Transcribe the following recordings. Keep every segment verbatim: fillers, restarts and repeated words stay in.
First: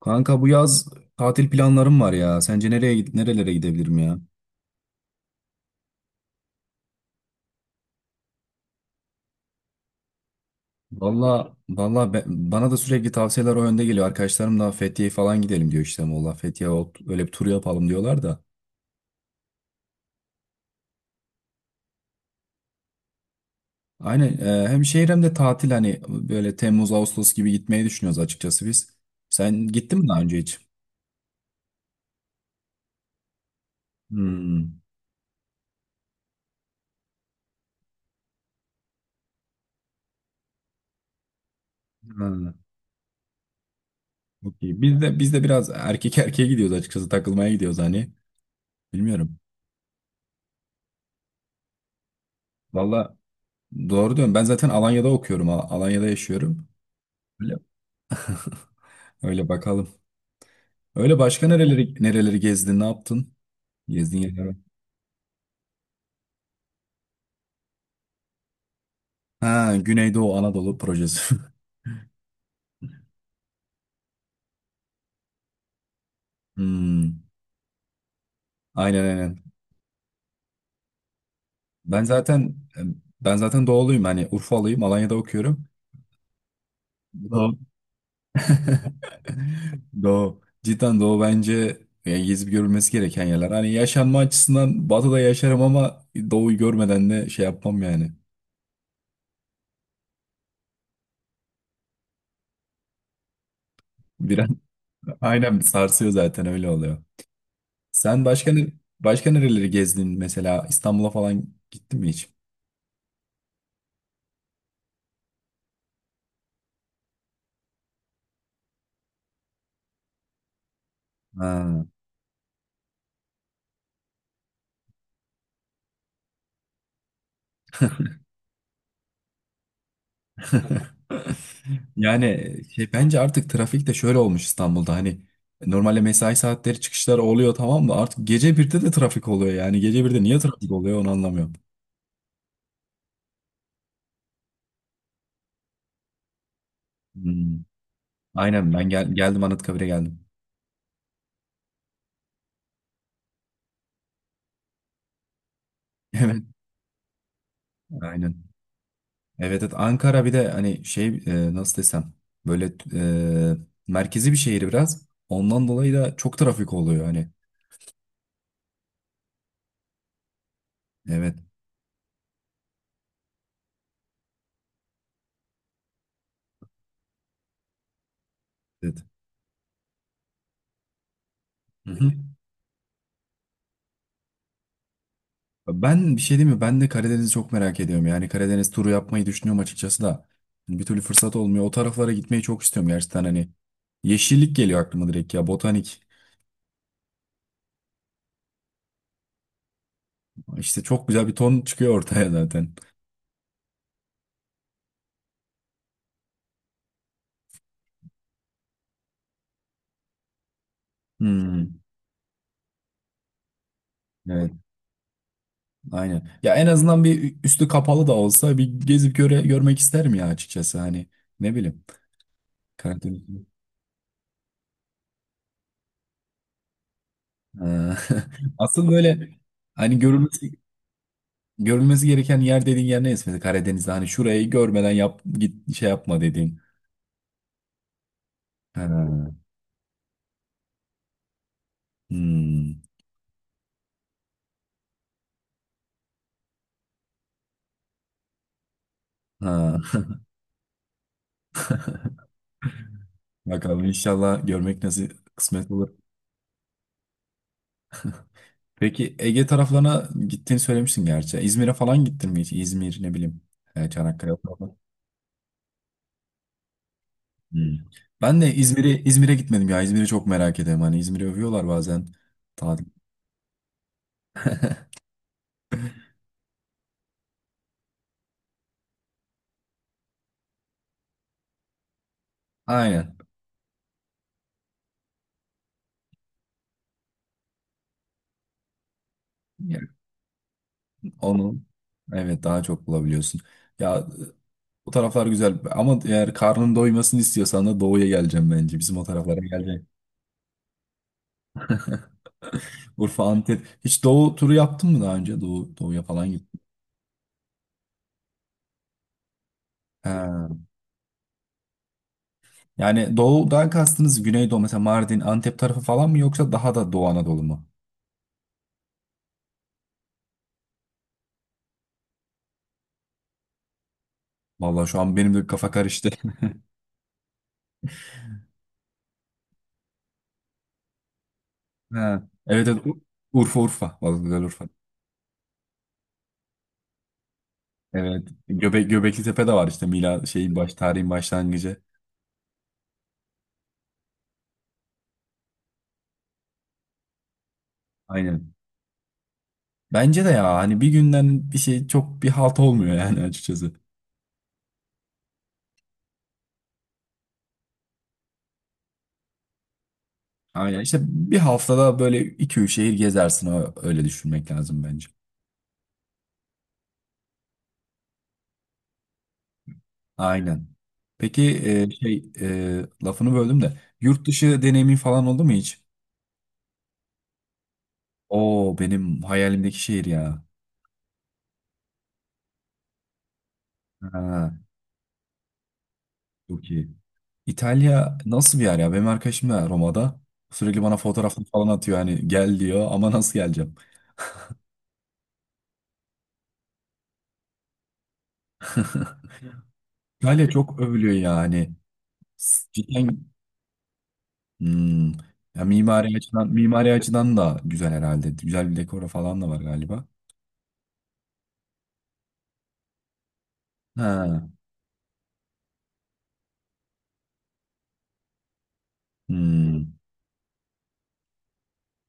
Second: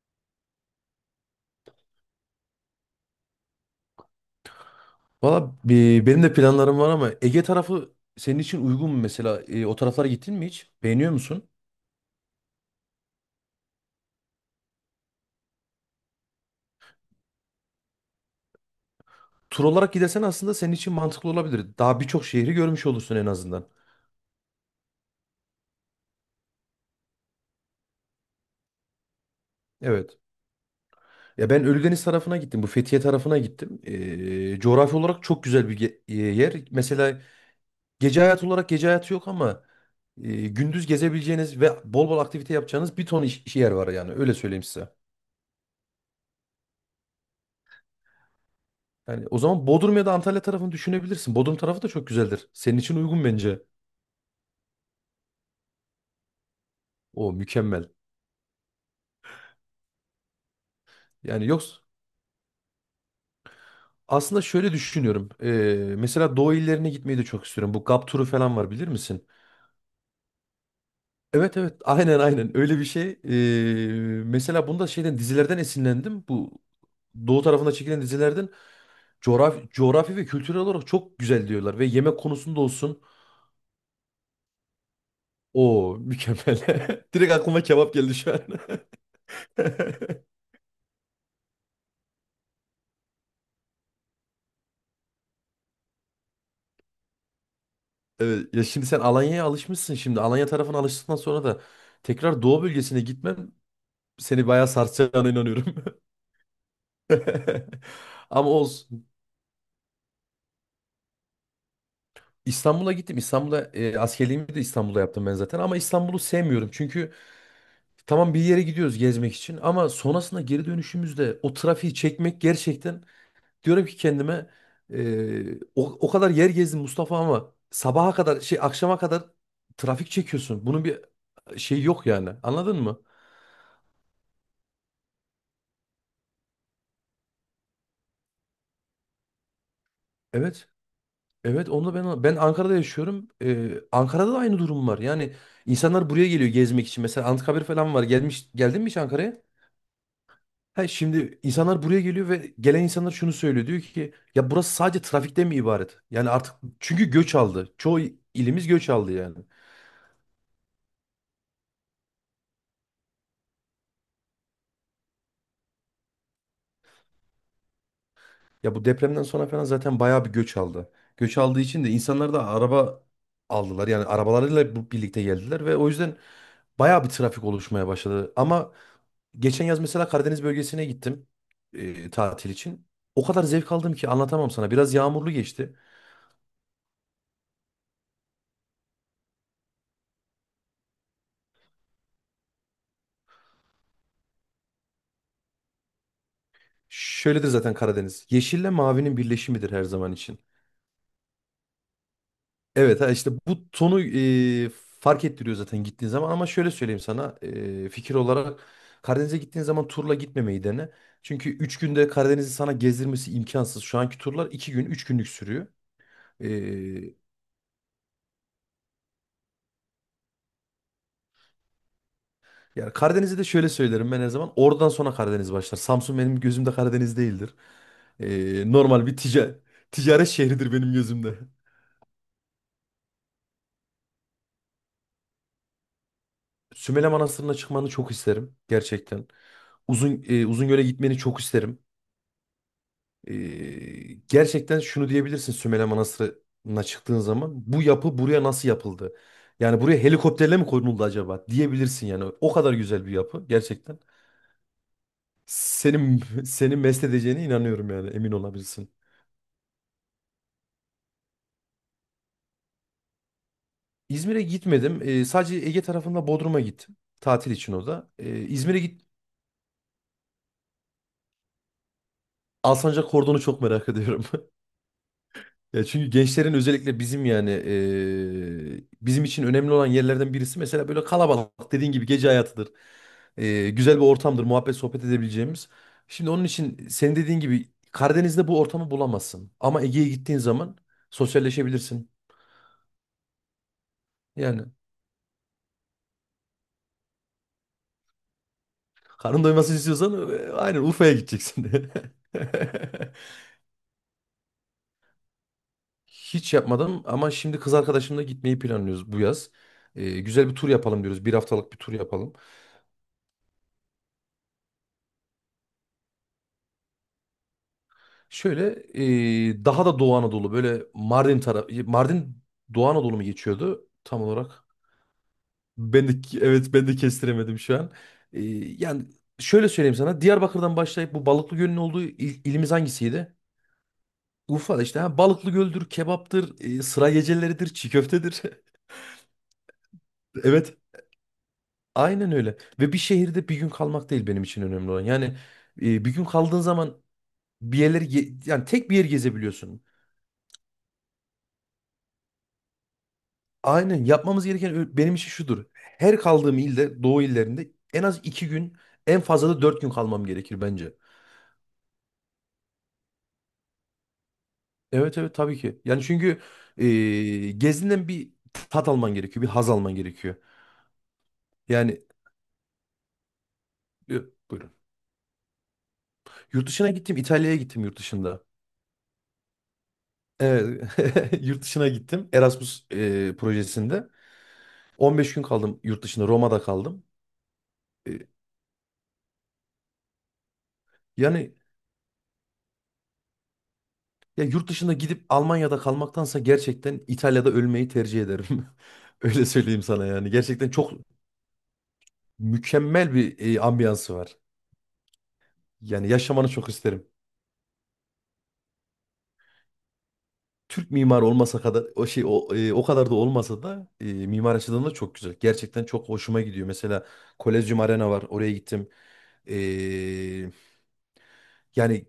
Kanka, bu yaz tatil planlarım var ya. Sence nereye gid- nerelere gidebilirim ya? Valla e, benim de planlarım var ama Ege tarafı senin için uygun mu mesela? E, o taraflara gittin mi hiç? Beğeniyor musun? Valla valla, be- bana da sürekli tavsiyeler o yönde geliyor. Arkadaşlarım da Fethiye falan gidelim diyor işte Muğla, Fethiye ol- öyle bir tur yapalım diyorlar da. Tur olarak gidersen aslında senin için mantıklı olabilir. Daha birçok şehri görmüş olursun en azından. Aynen, e, hem şehir hem de tatil hani böyle Temmuz Ağustos gibi gitmeyi düşünüyoruz açıkçası biz. Sen gittin mi Evet. daha önce hiç? Ya ben Ölüdeniz tarafına gittim. Bu Fethiye tarafına gittim. E, Hmm. Coğrafi olarak çok güzel bir ge- e, yer. Mesela gece hayatı olarak gece hayatı yok ama e, gündüz gezebileceğiniz ve bol bol Ha, aktivite yapacağınız bir ton iş, iş yer var yani. Öyle çok söyleyeyim iyi. size. Biz de biz de biraz erkek erkeğe gidiyoruz, açıkçası takılmaya gidiyoruz hani. Yani Bilmiyorum. o zaman Bodrum ya da Antalya tarafını düşünebilirsin. Bodrum tarafı da çok güzeldir. Senin için Valla, uygun bence. doğru diyorum. Ben zaten Alanya'da okuyorum. Al- Alanya'da yaşıyorum. O mükemmel. Öyle bakalım. Öyle Yani başka yoksa nereleri nereleri gezdin, ne yaptın? Gezdiğin aslında yerler var. şöyle düşünüyorum. Ee, mesela Doğu illerine gitmeyi de çok istiyorum. Bu GAP turu falan var bilir misin? Ha, Güneydoğu Anadolu projesi. Evet evet aynen aynen öyle bir şey. Ee, mesela bunda şeyden dizilerden esinlendim. Bu Hmm, Doğu tarafında çekilen dizilerden aynen aynen. coğrafi, coğrafi ve kültürel olarak çok güzel diyorlar. Ve Ben yemek zaten konusunda olsun. ben zaten doğuluyum. Hani Urfalıyım. Alanya'da okuyorum. O mükemmel. Direkt Doğu. aklıma kebap geldi şu an. Doğu. Cidden Doğu bence yani gezip görülmesi gereken yerler. Hani yaşanma açısından Batı'da yaşarım ama Doğu'yu görmeden de şey yapmam yani. Evet, ya şimdi sen Alanya'ya alışmışsın şimdi. Alanya tarafına alıştıktan sonra da tekrar Doğu bölgesine gitmem seni Biraz bayağı sarsacağına aynen inanıyorum. sarsıyor zaten, öyle oluyor. Sen Ama başka ne- olsun. başka nereleri gezdin, mesela İstanbul'a falan gittin mi hiç? İstanbul'a gittim. İstanbul'a e, askerliğimi de İstanbul'da yaptım ben zaten. Ama İstanbul'u sevmiyorum. Çünkü tamam bir yere gidiyoruz gezmek için. Ama sonrasında geri dönüşümüzde o Ha. trafiği çekmek gerçekten, diyorum ki kendime, e, o, o kadar yer gezdim Mustafa ama sabaha kadar şey akşama kadar trafik çekiyorsun. Bunun bir şey yok yani. Yani Anladın şey, mı? bence artık trafik de şöyle olmuş İstanbul'da hani normalde mesai saatleri çıkışlar oluyor tamam da artık gece birde de trafik oluyor, yani gece birde niye Evet. trafik oluyor onu anlamıyorum. Evet onu da ben ben Ankara'da yaşıyorum. Ee, Ankara'da da aynı durum var. Yani insanlar buraya geliyor gezmek için. Mesela Hmm. Anıtkabir falan var. Gelmiş Aynen, Geldin mi ben hiç gel Ankara'ya? geldim, Anıtkabir'e geldim. Ha, şimdi insanlar buraya geliyor ve gelen insanlar şunu söylüyor. Diyor ki ya burası sadece trafikten mi ibaret? Yani Evet, artık çünkü göç aldı. Çoğu aynen. ilimiz göç aldı yani. Evet evet, Ankara bir de hani şey, e, nasıl desem, böyle, e, merkezi bir şehir, biraz ondan dolayı da çok trafik oluyor hani. Ya bu depremden sonra falan zaten bayağı bir göç aldı. Evet Göç aldığı için de insanlar da araba aldılar. Yani arabalarıyla bu- birlikte geldiler ve o yüzden bayağı bir trafik oluşmaya başladı. Ama evet. geçen yaz mesela Karadeniz bölgesine gittim Hı e, hı. tatil için. O kadar zevk aldım ki anlatamam sana. Biraz yağmurlu geçti. Ben bir şey diyeyim mi? Ben de Karadeniz'i çok merak ediyorum. Yani Karadeniz turu yapmayı düşünüyorum açıkçası da. Hani bir türlü fırsat olmuyor. O taraflara gitmeyi çok istiyorum gerçekten hani. Yeşillik geliyor aklıma direkt ya. Botanik. Şöyledir zaten Karadeniz. Yeşille mavinin birleşimidir her zaman için. İşte çok güzel bir ton çıkıyor ortaya zaten. Evet, ha işte bu tonu e, fark ettiriyor zaten gittiğin zaman ama şöyle söyleyeyim sana e, fikir olarak Karadeniz'e gittiğin zaman turla gitmemeyi dene. Çünkü üç Hmm, günde Karadeniz'i sana gezdirmesi imkansız. Şu anki turlar evet iki gün üç günlük sürüyor. aynen. Ya en azından E, bir üstü kapalı da olsa bir gezip göre, görmek isterim ya, açıkçası. Hani ne bileyim. Yani Karadeniz. Karadeniz'i de şöyle söylerim ben her zaman, oradan sonra Karadeniz başlar. Samsun benim gözümde Karadeniz değildir. Ha. E, Asıl Normal bir böyle tica hani ticaret görülmesi, şehridir benim gözümde. görülmesi gereken yer dediğin yer neyse. Mesela Karadeniz'de hani şurayı görmeden yap, git şey yapma dediğin. Sümele Manastırı'na çıkmanı çok isterim Ha, gerçekten. Uzun e, Uzungöl'e gitmeni çok isterim. hmm, Ee, gerçekten şunu diyebilirsin, Sümele Manastırı'na çıktığın zaman bu yapı buraya nasıl yapıldı? Yani buraya ha. helikopterle mi konuldu acaba diyebilirsin yani. O kadar güzel bir yapı Bakalım gerçekten. inşallah görmek nasıl kısmet olur. Senin seni mest edeceğine inanıyorum yani emin olabilirsin. Peki Ege taraflarına gittiğini söylemiştin gerçi. İzmir'e falan gittin mi hiç? İzmir, ne bileyim, e, Çanakkale İzmir'e falan. gitmedim. Ee, sadece Ege tarafında Bodrum'a gittim. Tatil için Hmm. o da. Ee, Ben de İzmir'e İzmir'e git İzmir'e gitmedim ya. İzmir'i çok merak ediyorum. Hani İzmir'i övüyorlar bazen. Tatil. Alsancak Kordon'u çok merak ediyorum. Ya çünkü gençlerin özellikle bizim yani eee, bizim için önemli olan yerlerden birisi mesela böyle kalabalık dediğin gibi gece hayatıdır. Aynen. Eee, güzel bir ortamdır muhabbet sohbet edebileceğimiz. Şimdi onun için senin dediğin gibi Karadeniz'de bu ortamı bulamazsın. Ama Yani Ege'ye gittiğin zaman onu, sosyalleşebilirsin. evet, daha çok bulabiliyorsun. Ya Yani bu taraflar güzel ama eğer karnın doymasını istiyorsan da doğuya geleceğim bence. Bizim o taraflara karın doymasını geleceğim. istiyorsan eee, aynen Urfa'ya gideceksin. Urfa, Antep. Hiç Doğu turu yaptın mı daha önce? Doğu, Doğu'ya falan Hiç gittin. yapmadım ama şimdi kız arkadaşımla gitmeyi planlıyoruz bu yaz. Eee, güzel bir Ha. tur yapalım diyoruz. Bir haftalık bir tur yapalım. Yani Doğu'dan kastınız Güneydoğu, mesela Mardin, Antep tarafı falan mı yoksa daha da Doğu Anadolu mu? Şöyle e, daha da Doğu Anadolu, böyle Mardin tarafı, Mardin Doğu Anadolu mu geçiyordu tam olarak? Vallahi şu an benim de kafa Ben karıştı. de, evet, ben de kestiremedim şu an. E, Yani şöyle söyleyeyim sana, Diyarbakır'dan başlayıp bu Balıklı Göl'ün olduğu Ha. il- Evet ilimiz evet, Ur- hangisiydi? Urfa Urfa. Vallahi güzel Urfa. Urfa'da işte ha, Balıklı Göl'dür, kebaptır, e, sıra geceleridir, çiğ Evet. köftedir. Göbe Göbekli Tepe de var işte, Mila şeyin baş Evet. tarihin başlangıcı. Aynen öyle. Ve bir şehirde bir gün kalmak değil benim için önemli olan. Yani e, bir gün kaldığın zaman bir yerleri ge- Aynen. yani tek bir yer gezebiliyorsun. Bence de ya hani bir günden bir şey çok bir halt olmuyor yani, açıkçası. Aynen yapmamız gereken ö- benim için şudur. Her kaldığım ilde, doğu illerinde en az iki gün, en fazla da dört gün kalmam gerekir Aynen bence. işte, bir haftada böyle iki üç şehir gezersin, o- öyle düşünmek lazım bence. Evet evet tabii ki. Yani çünkü e, gezinden bir tat alman gerekiyor, bir haz alman gerekiyor. Aynen. Peki, e, Yani şey e, lafını böldüm de e, yurt dışı buyurun. deneyimin falan oldu mu hiç? Yurt dışına gittim, İtalya'ya gittim yurt dışında. Oo, benim hayalimdeki şehir ya. Evet, yurt dışına gittim Erasmus e, projesinde. Ha, on beş gün kaldım yurt dışında, Roma'da çok iyi. kaldım. İtalya E, nasıl bir yer ya? Benim arkadaşım da Roma'da sürekli bana fotoğrafını yani falan atıyor hani, gel diyor ama nasıl geleceğim? Ya yurt dışına gidip Almanya'da kalmaktansa gerçekten İtalya'da ölmeyi tercih ederim. Öyle söyleyeyim sana yani. İtalya Gerçekten çok çok övülüyor yani. Cidden, mükemmel bir e, ambiyansı var. hmm, ya Yani mimari açıdan yaşamanı çok mimari isterim. açıdan da güzel herhalde. Güzel bir dekoru falan da var galiba. Türk mimarı olmasa kadar o şey o, e, o kadar da olmasa da e, Ha, mimar açıdan da çok güzel. Gerçekten çok hoşuma gidiyor. Mesela Kolezyum Arena var. Oraya gittim. hmm, E, Yani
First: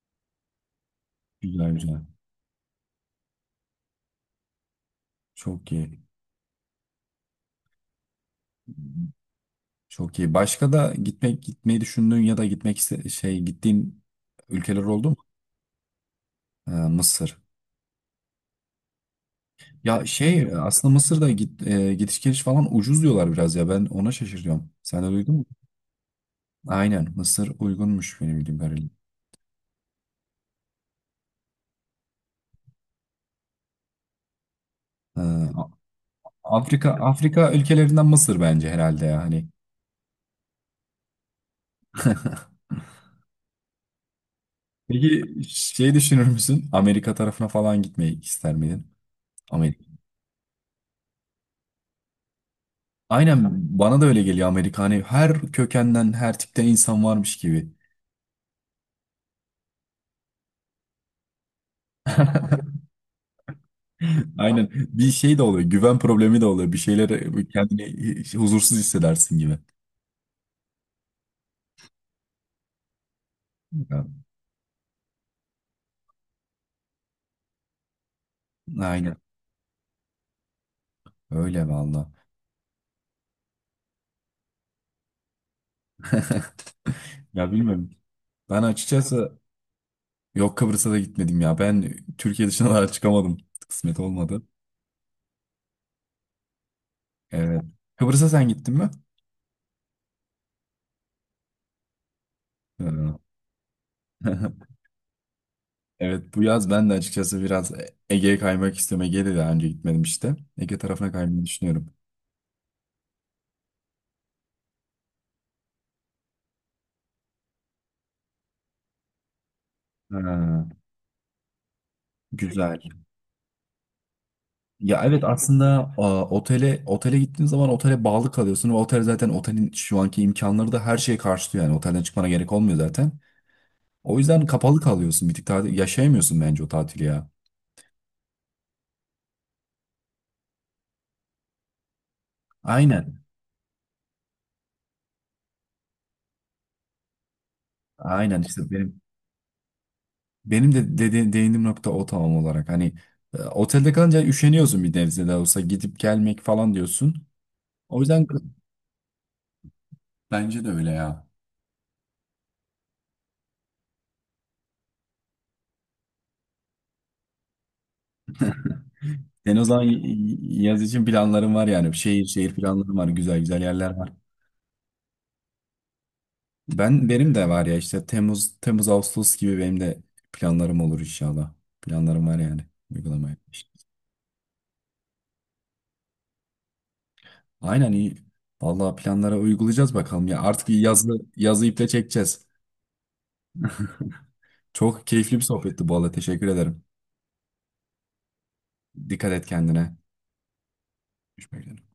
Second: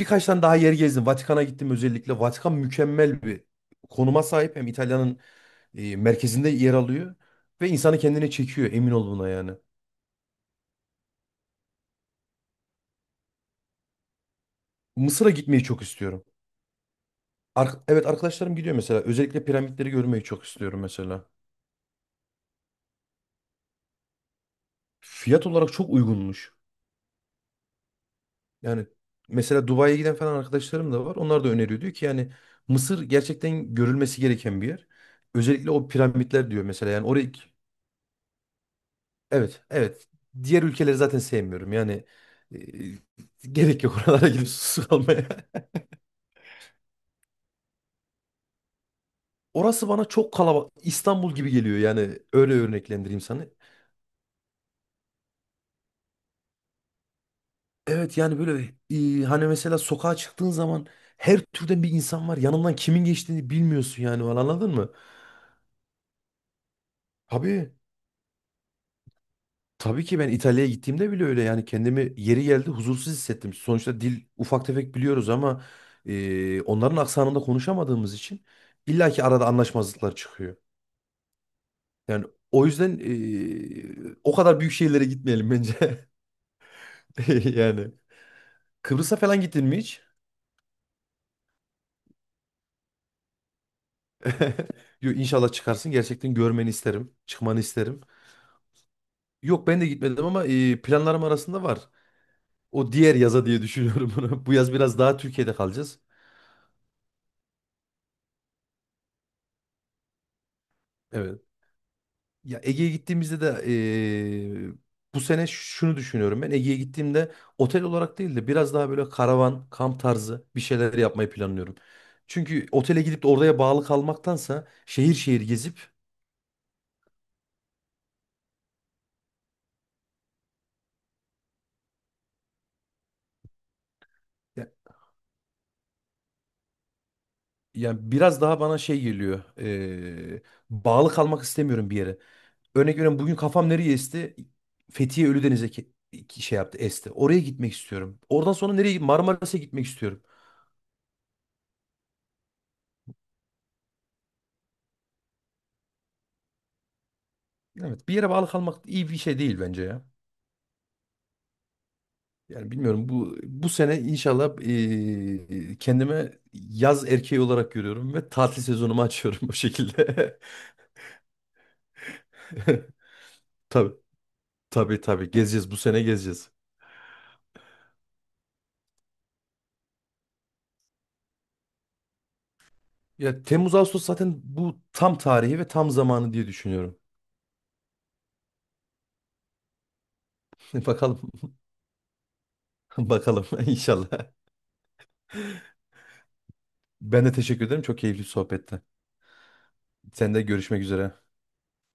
Birkaç tane daha yer gezdim. Vatikan'a gittim güzel güzel. özellikle. Vatikan mükemmel bir konuma sahip. Hem İtalya'nın Çok e, iyi. merkezinde yer alıyor. Ve insanı kendine çekiyor, emin ol buna yani. Çok iyi. Başka da gitmek gitmeyi düşündüğün ya da gitmek iste- şey gittiğin ülkeler oldu mu? Mısır'a gitmeyi çok istiyorum. Ee, Mısır. Ar- evet arkadaşlarım gidiyor mesela. Özellikle piramitleri Ya görmeyi çok şey istiyorum aslında mesela. Mısır'da git, e, gidiş geliş falan ucuz diyorlar biraz ya, ben ona şaşırıyorum. Sen de duydun mu? Fiyat olarak çok uygunmuş. Aynen, Mısır uygunmuş benim bildiğim Yani kadarıyla. mesela Dubai'ye giden falan arkadaşlarım da var. Onlar da öneriyor. Diyor ki yani Mısır gerçekten görülmesi gereken bir yer. Ee, A- Özellikle o piramitler diyor mesela. Afrika Yani oraya Afrika ülkelerinden Mısır bence herhalde ya hani. evet, evet. Diğer ülkeleri zaten sevmiyorum. Yani e, gerek yok oralara gidip susuz Peki kalmaya. şey, düşünür müsün? Amerika tarafına falan gitmeyi ister miydin? Amerika. Orası bana çok kalabalık. İstanbul gibi geliyor yani. Öyle örneklendireyim Aynen, sana. bana da öyle geliyor Amerika, hani her kökenden her tipten insan varmış gibi. Evet yani böyle e, hani mesela sokağa çıktığın zaman her türden bir insan var. Yanından kimin geçtiğini bilmiyorsun yani falan Aynen. anladın mı? Bir şey de oluyor. Güven problemi de oluyor. Bir şeylere Tabii. kendini huzursuz hissedersin gibi. Tabii ki ben İtalya'ya gittiğimde bile öyle yani, kendimi yeri geldi huzursuz hissettim. Sonuçta Ya, dil ufak tefek biliyoruz ama e, onların aksanında konuşamadığımız için aynen. illaki arada anlaşmazlıklar çıkıyor. Öyle valla. Yani o yüzden eee, o kadar büyük şehirlere gitmeyelim bence. Ya bilmiyorum. Yani Ben Kıbrıs'a açıkçası, falan gittin mi hiç? yok, Kıbrıs'a da gitmedim ya. Ben Türkiye dışına daha çıkamadım. Kısmet olmadı. Yo, İnşallah çıkarsın. Gerçekten görmeni isterim. Çıkmanı Evet. isterim. Kıbrıs'a sen gittin mi? Yok ben de gitmedim ama eee, planlarım arasında var. O Ee, diğer yaza diye düşünüyorum bunu. Bu yaz biraz daha Türkiye'de kalacağız. Evet, bu yaz ben de açıkçası biraz Ege'ye kaymak istiyorum. Ege'ye de daha önce gitmedim işte. Ege tarafına Evet. kaymayı düşünüyorum. Ya Ege'ye gittiğimizde de eee, bu sene şunu düşünüyorum ben. Ege'ye gittiğimde otel olarak değil de biraz daha böyle karavan, kamp Ha, tarzı bir şeyler yapmayı planlıyorum. Çünkü güzel. otele gidip de oraya bağlı kalmaktansa Ya şehir evet şehir gezip aslında, a, otele otele gittiğin zaman otele bağlı kalıyorsun ve otel zaten, otelin şu anki imkanları da her şeye karşılıyor yani otelden çıkmana gerek olmuyor zaten. O yüzden ya, kapalı kalıyorsun bir tık, tatil yaşayamıyorsun bence o tatili ya. yani biraz daha bana şey geliyor. Eee, bağlı kalmak istemiyorum bir yere. Örnek veriyorum, Aynen. bugün kafam nereye esti? Fethiye Ölüdeniz'e ke- ki- şey yaptı, esti. Oraya gitmek istiyorum. Aynen Oradan işte sonra nereye, benim Marmaris'e gitmek istiyorum. benim de dedi, değindiğim nokta o tam olarak hani, e, otelde kalınca üşeniyorsun bir nebze de olsa gidip gelmek falan diyorsun. O Evet bir yüzden yere bağlı kalmak iyi bir şey değil bence ya. bence de öyle ya. Yani bilmiyorum, bu bu sene inşallah eee, kendime yaz erkeği olarak görüyorum ve tatil sezonumu açıyorum bu Sen o zaman y- şekilde. y- yaz için planların var yani şehir şehir planların var, güzel güzel yerler Tabii var. tabii tabii gezeceğiz bu sene, gezeceğiz. Ben benim de var ya işte Temmuz Temmuz Ağustos gibi benim de planlarım olur inşallah. Planlarım var yani uygulamaya. Ya Temmuz Ağustos zaten bu tam tarihi ve tam zamanı diye düşünüyorum. Aynen, iyi. Vallahi planlara uygulayacağız bakalım ya. Artık yazı Bakalım yazı iple çekeceğiz. bakalım inşallah. Çok keyifli bir sohbetti bu arada. Teşekkür ederim. Ben de teşekkür ederim, çok keyifli sohbette. Dikkat et kendine. Sen de görüşmek üzere. Görüşmek üzere.